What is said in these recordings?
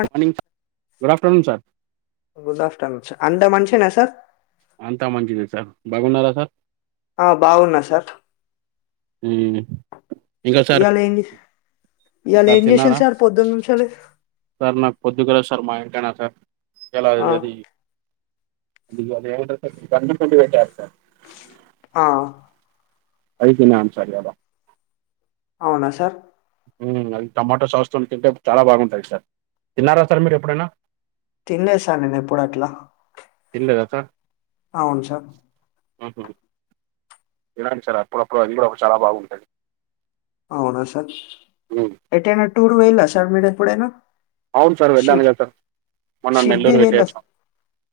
Good morning good afternoon sir good afternoon అంత మంచియేనా sir అంతా మంచిదే సార్ బాగున్నారా సార్ ఆ బాగున్నా సార్ మ్ ఇంకా సార్ ఇవాళ ఏం ఇవాళ సార్ ఏం చేసిలు తిన్నారా? సార్ పొద్దున్న నుంచెల్లి ఇయాల ఆ అది అది ఏమంటర్ సార్ గంజు పిండి పెట్టాన్ సార్ ఆ అయికిన్ అన్ సర్యావా అవునా సార్ మ్ అది టమాటో సాస్తోన్ తింటే చాలా బాగుంటది సార్ తిన్నారా సార్ మీరెప్పుడైనా తిన్లే సార్ నేన్ ఎప్పుడు అట్ల తిన్లేదా సార్ తినాలి సార్ అప్పుడప్పుడు అది గుడా ఒక చాలా బాగుంటది. అవునా సార్ ఎటైనా టూర్ పొయిన్ల సార్ మీరెప్పుడైన అవున్ సార్ వెళ్ళాను కదా మొన్న నెల్లూర్ వెళ్ళి అచ్చాం.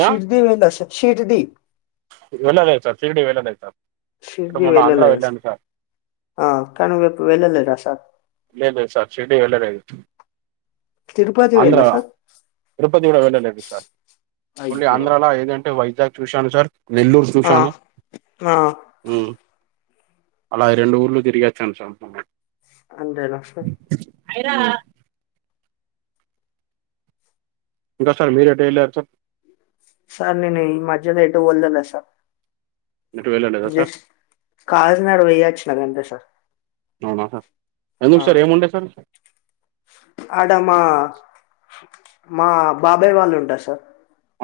షిరిడీ వెళ్ళస్తా చీటి ధీ ఇటు వెళ్ళలేదు సార్ శిరిడీ వెళ్ళలే సార్ ఇప్పుడు శిరిడీ మొన్న ఆంధ్ర వెళ్ళలె వెళ్ళాను సార్ ఆ కనీ వ వేళ్ళలేదా సార్ లే లేద్ సార్ శిరిడీ వెళ్ళలేదు. తిరుపతి వెళ్ళా ఆంధ్రా, సార్ తిరుపతి గుడ వెళ్లలేదు సార్ ఓన్లీ అయ్యో ఆంధ్రాల ఏదంటే వై ద్య చూశాను సార్ నెల్లూర్ ఆ చూశాను. ఆ మ్ అలా ఈ రెండు ఊర్లు తిరిగచ్చాను సార అంతేనా సార్ హాయ్ రా ఇంకా సార్ మీరెటు ఎళ్ళారు సార్ సార్ నేను ఈ మధ్యలో ఎటు వెళ్ళలే సార్ ఎటు వెళ్ళలేదా సార్ ఎస్ కాఘక్నగర్ పొయ్యి వచ్చిన గంతే సార్ అవునా సార్ ఆ ఎందుకు సార్ ఏముండే సార్ ఆడ మా మా బాబాయ్ వాళ్ళు ఉంటరు సార్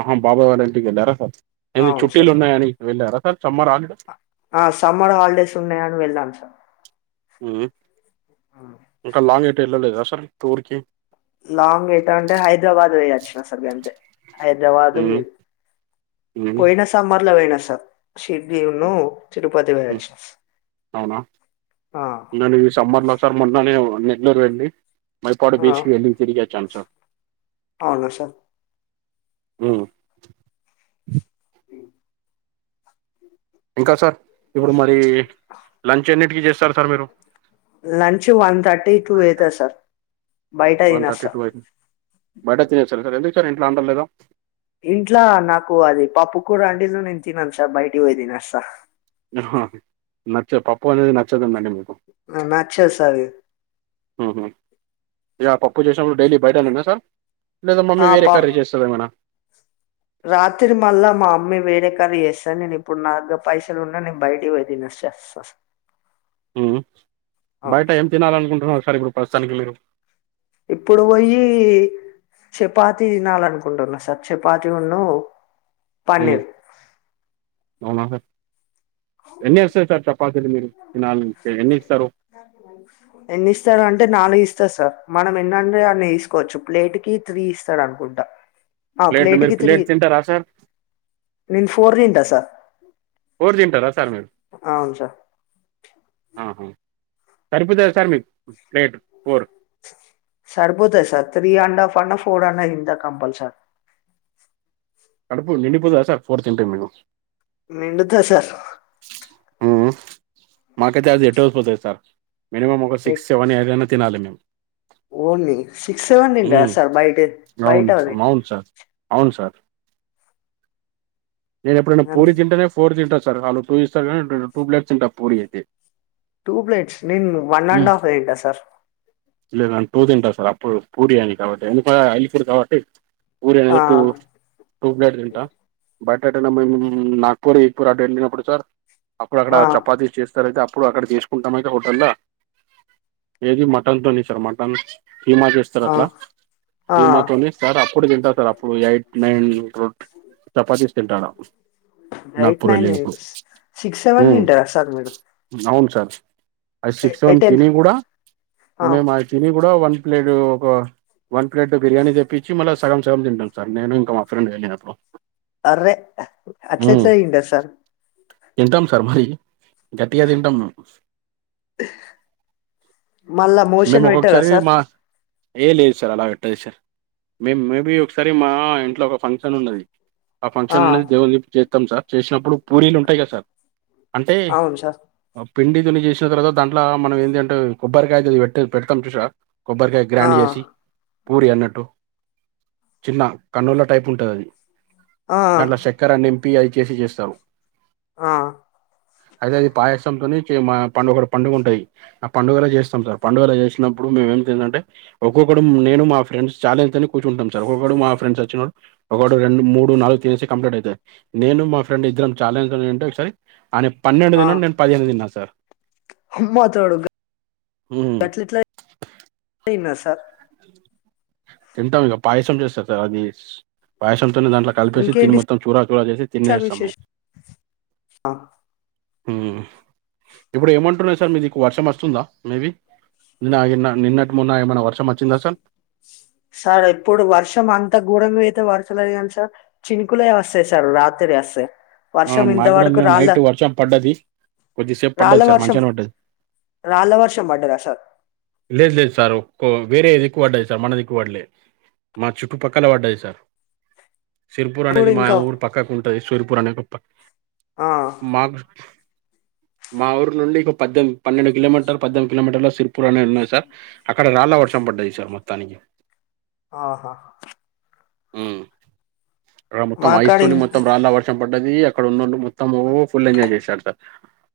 ఆహా బాబాయ్ వాళ్ళ ఇంటికి వెళ్ళారా సార్ ఏంది అవును సార్ చుట్టిలున్నాయని వెళ్ళారా సార్ సమ్మర్ హాలిడే ఆ సమ్మర్ హాలిడేస్ ఉన్నాయని వెళ్ళాం సార్ మ్ ఇంకా లాంగ్ ఎటు ఎళ్ళలేదా సార్ టూర్కి లాంగ్ ఎటంటే హైదరాబాద్ పోయివచ్చిన సార్ అంతే మ్మ్ మ్మ్ పోయిన సమ్మర్ల పోయినా సార్ షిరిడీ ఉను తిరుపతి పోయి మ్మ్ అచ్చిన అవునా నేన్ ఈ సమ్మర్లో సార్ మొన్ననే నెల్లూర్ వెళ్ళి మైపాడు బీచ్కి వెళ్ళి తిరిగి అచ్చాను సార్ అవున సార్ మ్ ఇంకా సార్ ఇప్పుడు మరీ లంచ్ ఎన్నిటికిీ చేస్తరు సార్ మీరు లంచు వన్ థర్టీ టూ అయితద్ సార్ బైట వన్ థర్టీ తినస్తా. టూ అయి బయట తినేస్తారు సార్ ఎందుకు సార్ ఇట్లాండర్ లేదా ఇంట్లా నాకు అది పప్పు కూర అండది నేను తినను సార్ బయటికి పోయి తినొస్తా న హ హ నచ్చ పప్ప అనేది నచ్చదు మేడం అ నచ్చదు సారు ఉహు ఆ పప్పు చేసినప్పుడు డైలీ బయటానేనా సార్ లేదా మమ్మీ ఆ వేరే ప కర్రీ చేస్తాదా ఏమైనా రాత్రి మళ్ళా మా అమ్మీ వేరే కర్రీ చేస్తాది నేను ఇప్పుడు నా పైసలు ఉన్నా నేను బయటకి పోయి తినొస్ చస్సస్ మ్ బయట ఏం తినాలనుకుంటున్నారు సార్ ఇప్పుడు ప్రస్తుతానికి మీరు ఇప్పుడు పోయి చపాతి తినాలనుకుంటున్నా సార్ చపాతి ఉను మ్ ఎన్ని వస్తాయి సార్ చపాతీలు మీరు తినాలి ఎన్ని ఇస్తారు ఎన్ని ఇస్తారు అంటే నాలుగు ఇస్ ఇస్తా సార్ మనం ఎన్నంటే ఆన్ని తీసుకోవచ్చు ప్లేట్ కి త్రీ ఇస్తాడు అనుకుంటా ఆ ప్లేట్ మీరు ప్లేట్కి త్రీ ప్లేట్ తింటారా సార్ నేన్ ఫోర్ తింటా సార్ ఫోర్ తింటారా సార్ మీరు అవును సార్ ఆహా సరిపోతదా సార్ మీకు ప్లేట్ ఫోర్ సరిపోతాది సార్ త్రీ అండ్ హఫ్ అన్న ఫోర్ అన్న తింటా కంపల్సరి కడుపు నిండిపోదా సార్ ఫోర్ తింటే మీకు నిండుతది సార్ మ్ మాకైతే అది ఎటో పోతది సార్ మినిమమ్ ఒక సిక్స్ సెవెన్ ఏదన్న తినాల మేం ఓర్ని సిక్స్ సెవెన్ తింటారా ఉమ్ సార్ బయట అవును బయటవి అవును సార్ అవును సార్ నేను ఎప్పుడైనా పూరి తింటేనే ఫోర్ తింటను సార్ వాళ్ళు టూ ఇస్తారు కానీ టూ ప్లేట్ తింటాను పూరి అయితే టూ ప్లేట్స్ నేను వన్ అండ్ హఫ్ ఏ తింటా సార్ లేదా టూ తింటా సార్ అప్పుడు పూరి అని కాబట్టి ఎందుకో అల్లికూరు కాబట్టి పూరి ఆ అని టూ టూప్లేట్ తింటా బయటట్నా మేము నాగ్పూర్ ఈక్పూర్ అడె ఏళ్ళినప్పుడు సార్ అప్పుడక్కడ ఆ చపాతీస్ చేస్తారు అయితే ఇప్పుడు అక్కడ తీసుకుంటాంయితే హోటల్ల్లో ఏది మటన్ తోనే సార్ మటన్ కీమా చేస్తారు ఆ అట్లా ఆ కీమాతోనే సార్ అప్పుడు తింటా సార్ అప్పుడు ఎయిట్ నైన్ చపాతిస్ తింటాను ఎయిట్ నాగ్పూర్ నైన్ వెళ్ళినప్పుడు సిక్స్ సెవెన్ మ్ తింటారా సార్ మీరు అవును సార్ అ సిక్స్ ఎ సెవెన్ టెన్ తిని కూడా ఆ మేము అది తిని కూడా వన్ ప్లేట్ ఒక వన్ ప్లేట్ బిర్యానీ తెప్పించి మళ్ళ సగం సగం తింటాం సార్ నేను ఇంకా మా ఫ్రెండు గాడు నేను అప్పుడు అర్రే అట్లేట్ల అయింటాది సార్ తింటాం సార్ మరి గట్టిగా తింటాం మేం మళ్ళా అంటే మోషన్ పెట్టారా మొక్కోక్కసారి సార్ మా ఏ లేదు సార్ అలా పెట్టదు సార్ మే మేబీ ఒకసారి మా ఇంట్లో ఒక ఫంక్షన్ ఉన్నది ఆ ఫంక్షన్ అన్నది దేవునీ చేస్తాం సార్ చేసినప్పుడు పూరీలు ఉంటాయి కద సార్ అంటే అవును సార్ పిండి తుని చేసిన తర్వాత దాంట్లో మనం ఏందంటే కొబ్బరికాయ ది పె పెడతాం చూసారా కొబ్బరికాయ ఆ గ్రాండ్ చేసి పూరి అన్నట్టు చిన్న కన్నుల టైప్ ఉంటద్ అది ఆ దాంట్ల చక్కర నింపి అయి చేసి చేస్తరు. ఆ అయితే అది పాయసంతోని చే మా పండు ఒకట్ పంగుంటయి అ పండుగలె చేస్తాం సార్ పండుగలు చేసిన ఇప్పుడు మేం ఏం చేదంటే ఒక్కొక్కడు నేను మా ఫ్రెండ్స్ ఛాలెంజ్తోనీ కూర్చుంటాం సార్ ఒక్కొక్కడు మా ఫ్రెండ్ సచ్చినోడు ఒకటి, రెండు, మూడు, నాలుగు తినేసి కంప్లీట్ అయితయి నేను మా ఫ్రెండ్ ఇద్దరం చాలెంజ్ ఏంటే ఒకసారి అన్నే పన్నెడు తిన్నడు నేను పదిహేను తిన్న సార్ అమ్మా తోడు హ్మ్ గట్లెట్ల సార్ తింటంగ పాయసం చేస్తరు సార్ అది పాయసం తోని దాంట్ల కలిపేసి దిన్ని ఇంకేంటి మొత్తం చూరా చూరా చేసి సార్ తినేస్తాం మేం విశేషం మ్ ఇప్పుడు ఏమంటున్నయి సార్ మీదిక్కు వర్షం వస్తుందా మేబి నిన్నా గిన్న నిన్నక్ మొన్న ఏమైన వర్షం వచ్చిందా సార్ సార్ ఎప్పుడు వర్షం అంత గోరంగా అయితే పడతలేదు గని సార్ చినుకులే వస్తయి సార్ రాత్రి ఎస్ ఆ మాక్ గుడా నిన్న నైట్ వర్షం పడ్డది కొద్దిసేప్ రాళ్ళ పడ్డది సార్ వర్షం మంచిగనే పడ్డది. రాళ్ళ వర్షం పడ్డదా సార్ లేద్ లేదు సార్ ఒక్కో వేరే దిక్కు పడ్డయి సార్ మన దిక్కు పడ్లే. మా చుట్టుపక్కల పడ్డది సార్ సిర్పూర్ ఇప్పుడు అనేది మా ఇంకా ఊర్ పక్కకుంటది సిర్పూర్ అనే గొప్ప ఆ, మాక్ మా ఊర్ నుండి ఇంకో పద్దెమ్ పన్నెండు కిలోమీటర్ పద్దెనిమిది కిలోమీటర్లో సిర్ ర్పూర్ అనేద్ ఉన్నాయి సార్ అక్కడ రాళ్ళ వర్షం పడ్డది సార్ మొత్తానికి ఆహా మ్ అక్కడ మొత్తం మాకాడ ఐస్తోని మొత్తం రాళ్ళ వర్షం పడ్డదీ అక్కడ ఉన్నోళ్లు మొత్తము ఫుల్ ఎంజాయ్ చేశాారు సార్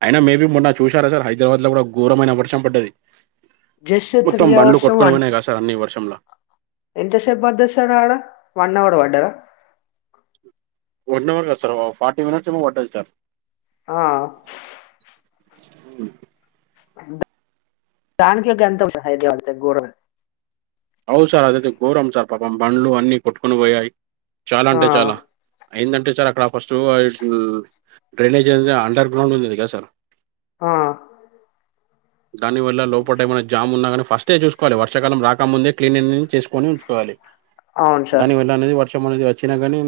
అయినా మేబీ మొన్న చూసారా సార్ హైదరాబాద్లో కూడా ఘోరమైన వర్షం పడ్డది. జస్ట్ మొత్తం త్రీ బండ్లు కొట్కొని పోయినయి కదా సార్ అన్ని వర్షంల ఎంతసేప్ పడ్డద్ సార్ ఆడ వన్ అవర్ పడ్డదా వన్ అవర్ కాద్ సార్ ఫార్టీ మినిట్స్ ఏమో పడ్డది సార్ ఆ అవు దానికే గంత [unintelligible] హైదరాబాద్ల గోరమే అవు సార్ అదైతే ఘోరం సార్ పాపం బండ్లు అన్ని కొట్టుకొని పోయాయి. చాలా ఆ, అంటే చాలా అయిందంటే చాల్ అక్కడ ఫస్ట్ డ్రైనేజ్ అనేది అండర్ గ్రౌండ్ ఉండింది కదా సార్ ఆ దాని వల్ల లోపట ఏమన్న జామ్ ఉన్నా గని ఫస్టే చూస్కోవాలె వర్షకాలం రాకముందే క్లీనిన్ చేస్కొని ఉంచుకోవాలి. అవును సార్ దానివల్ల అనేది వ ర్షం అనేది వచ్చినా కాని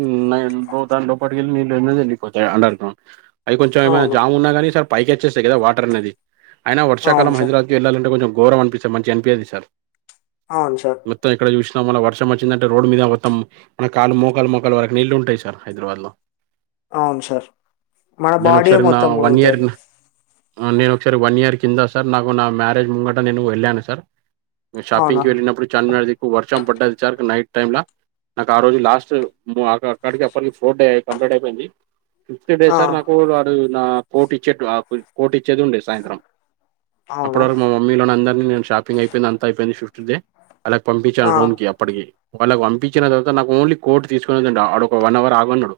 దాన్ లోపట్కెళ్ళి నీళ్ళనేది ఎళ్ళిపోతాయి అండర్ గ్రౌండ్ అది కొంచం ఏమైన అవును జామ్ ఉన్నా కని సార్ పైకి అచ్చేస్తాయి కదా వాటర్ అనేది అయినా అవును వర్షకాలం సార్ హైదరాబద్కి ఎళ్ళాలంటే కొంచం గోరం అనిపిస్త మంచిగ అన్పియది సార్ అవును సార్ మొత్తం ఎక్కడ చూసి నా మన వర్షం వచ్చిందంటే రోడ్ మీద మొత్తం మన కాళ్లు మోకాలు మొకాల్ వరకు నీళ్ళు ఉంటయి సార్ హైదరాబాద్లో అవున్ సార్ మన బాడీయే మొత్తం మునుగుత ఆ నేన్ ఒక్సారి వన్ ఇయర్ కిందా సార్ నాకు నా మ్యారేజ్ ముంగట నేను ఎళ్ళాను సార్ నే అవునా షాపింగ్కి వెళ్ళినప్పుడు చార్మినార్ దిక్కు వర్షం పడ్డది సార్ నైట్ టైమ్ల నాక్ ఆ రోజు లాస్ట్ అ అక్కడికి అప్పటికి ఫోర్త్ డే కంప్లీట్ అయిపోయింది. ఫిఫ్త్ డే ఆ, సార్ నాకు వాడు నా కోర్ట్ ఇచ్చేట్టు ఆ కోర్ట్ ఇచ్చేది ఉండే సాయంత్రం అప్పట్ అవునా వరకు మా మమ్మీలోన్ అందర్నీ నేను షాపింగ్ అయిపోయింది అంత అయిపోయింది ఫిఫ్త్ డే ఆలక్ ఆ పంపించాన్ రూమ్కి అప్పటికి వాళ్ళకి పంపించిన తర్వాత నాకు ఓన్లీ కోర్టు తీసుకున్నదండి ఆడు ఒక వన్ అవర్ ఆగన్నాడు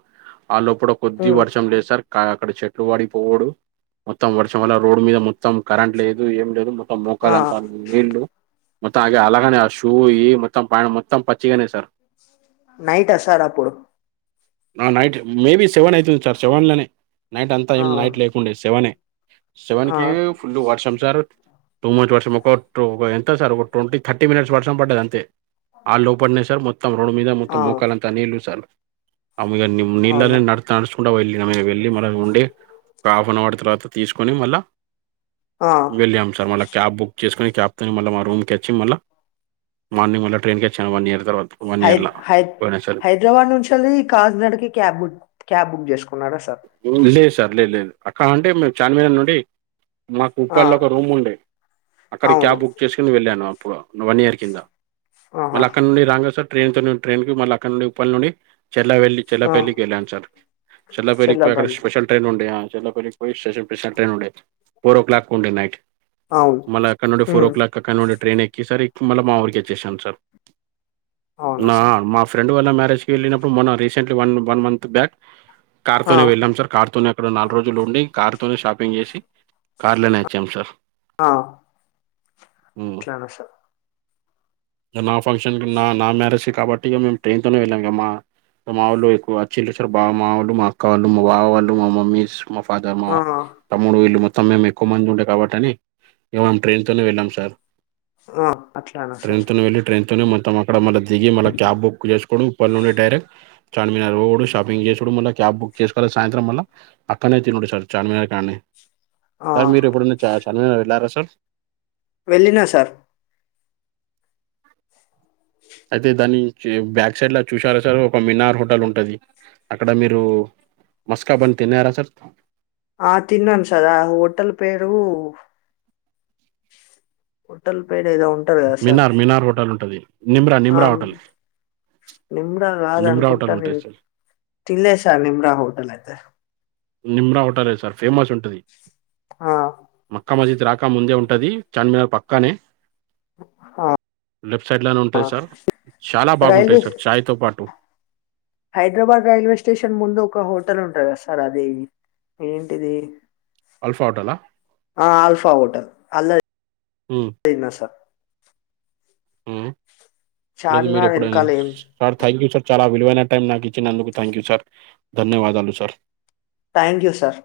ఆలోపట కొద్ది ఉమ్ వర్షం లేదు సార్ అక్కడ చెట్లు వాడిపోవుడు మొత్తం వర్షం అల్ల రోడ్డు మీద మొత్ మొత్తం కరెంట్ లేదు ఏం లేదు మొత్తం ఆ మోకాలంతా నీళ్లు మొత్తం అగే అలాగానే షూ ఈ మొత్తం ప్యాంట్ మొత్తం పచ్చిగానే సార్ నైటా సార్ అప్పుడు ఆ నైట్ మేబీ సెవెన్ అయితుంది సార్ సెవెన్ లనే నైట్ అంతా ఆ ఏం నైట్ లేకుండే సెవెనే ఆ సెవన్కి ఫుల్ వర్షం సార్ టూ మంచ్ వర్షం ఒక టూ ఒక ఎంత సార్ ఒక ట్వంటీ థర్టీ మినిట్స్ వర్షం పడ్డద్ది అంతే ఆలోపడనే సార్ మొత్తం రోడ్ మీద మొత్తం ఆ మోకాలంతా నీళ్ళు సార్ ఆ మీద నీళ్ళ న అవునా నడుచకు వెళ్ళి ఆ మళ్ ఉండి ఒక హాఫ్ అన్ అవర్ తర్వాత తీసుకొని మళ్ళా ఆ వెళ్ళాము సార్ మళ్ళ క్యాబ్ బుక్ చేసుకుని క్యాబ్ తోని మళ్ళ మా రూమ్కి అచ్చి మళ్ళ మార్నింగ్ ట్రైన్కి వచ్చాను వన్ ఇయర్ తర్వాత వన్ హై ఇయర్లా హై హైదరాబాద్ నుంచి అళ్ది కాకినాడకి క్యాబ్ బుక్ క్యాబ్ బుక్ చేసుకున్నాడా సార్ లేదు సార్ లేదు లేదు అక్క ఉంటే మేము చార్మినార్ నుండి మాకు ఆ కుప్పలో ఒక రూమ్ ఉండే అక్కడికి అవును క్యాబ్ బుక్ చేసుకుని వెళ్ళాను ఇప్పుడు వన్ ఇయర్ కింద ఆహా మళ్ళీ అక్కడ నుండి రాంగసట్ ట్రైన్ తోడి ట్రైన్ కి మళ్ళ అక్కడ నుండి ఉప్పల్ నుండి చెల్లా వెల్లి చెల్లా ఆ పెళ్ళికి వెళాను సార్ చెల్ల పెళ్లికి అక్కడ చల్లబల్ స్పెషల్ ట్రైన్ ఉండే ఆ చెర్లో పల్లికి పోయి స్టేషన్ స్పెషల్ ప్రశాంతి ట్రైన్ ఉండే ఫోర్ ఓ క్లాక్ కు ఉండే నైట్ అవును మల్ల అక్కడ నుండి ఫోర్ ఓ ఉమ్ క్లాక్ కక్కనుండి ట్రైన్ ఎక్కి సార్ మళ్ళ మా ఊరికి వచ్చేసాను సార్ అవునా నా సార్ మా ఫ్రెండ్ వల్ల మ్యారేజ్ కి వెళ్ళినప్పుడు మొన్న recently one one month back car ఆ తోనే వెళ్ళాం సార్ కార్ తోనే అక్కడ నాలుగు రోజులు ఉండి కార్ తోనే షాపింగ్ చేసి కార్ లోనే వచ్చాం సార్ ఆ హ్మ్. అట్లన సార్ నా ఫంక్షన్ నా నా మ్యారేజ్ సి కాబట్టి మేము ట్రైన్ తోనే వెళ్ళాం ఇగ మా వాళ్ళు ఎక్కువ వచ్చిండ్రీ సార్ బా మా వాళ్ళు మా అక్క వాళ్ళు మా బాబ వాళ్ళు మా మమ్మీస్ మా ఫాదర్ మా ఆ తమ్ముడు వీళ్ళు మా మొత్తం మేము ఎక్కువ మంది ఉంటే కబ్బట్టని మేము ట్రైన్ తోనే వెళ్ళాం సార్ ఆ అట్లనా ట్రైన్ సార్ తోనే వెళ్ళి ట్రైన్ మొత్తం అక్కడ మల్ల దిగి మళ్ళ క్యాబ్ బుక్ చేసుకోడు ఉప్పల్ నుండి డైరెక్ట్ చార్మినార్ రోడ్డు షాపింగ్ చేసుడు మళ్ళ క్యాబ్ బుక్ చేసుకోవలే సాయంత్రం వల్ల పక్కనే తినుడు సార్ చార్మినార్ కాన్నే ఆ సార్ మీరు ఎప్పుడున్న చా చార్మినార్ వెళ్ళారా సార్ వెళ్ళిన సార్ అయితే దాని బ్యాక్ సైడ్ లా చూసారా సార్ ఒక మినార్ హోటల్ ఉంటది అక్కడ మీరు మస్కా బన్ తిన్నారా సార్ ఆ తిన్నాను సార్ ఆ హోటల్ పేరు హోటల్ పేడ్ ఏదో ఉంటది కదా సార్ మినార్ మినార్ హోటల్ ఉంటది నిమ్రా ఆ నిమ్రా హోటల్ నిమ్రా నిమ్రా కాదనుకుంటా హోటల్ ఉంటది నేను సార్ తినలేదు నిమ్రా హోటెల్ అయితే నిమ్రా హోటలే సార్ ఫేమస్ ఉంటది ఆ మక్కా మజిద్ రాక ముందే ఉంటది చార్మినార్ పక్కనే ఆ లెఫ్ట్ సైడ్ లోనే ఉంటయి సార్ చాలా రైల్వే బాగుంటాయి సార్ ఛాయ్ తో పాటు హైదరాబాద్ రైల్వే స్టేషన్ ముందు ఒక హోటల్ ఉంటది కదా సార్ అది ఏంటిది అల్ఫా హోటలా ఆ ఆల్ఫా హోటల్ అలా ఆ లేదు మీరు చార్మినార్ ఎప్పుడైనా వెనకాల ఏం సార్ థ్యాంక్ యూ సార్ చాలా విలువైన టైం నాకు ఇచ్చినందుకు థ్యాంక్ యూ సార్ ధన్యవాదాలు సార్ థ్యాంక్ యూ సార్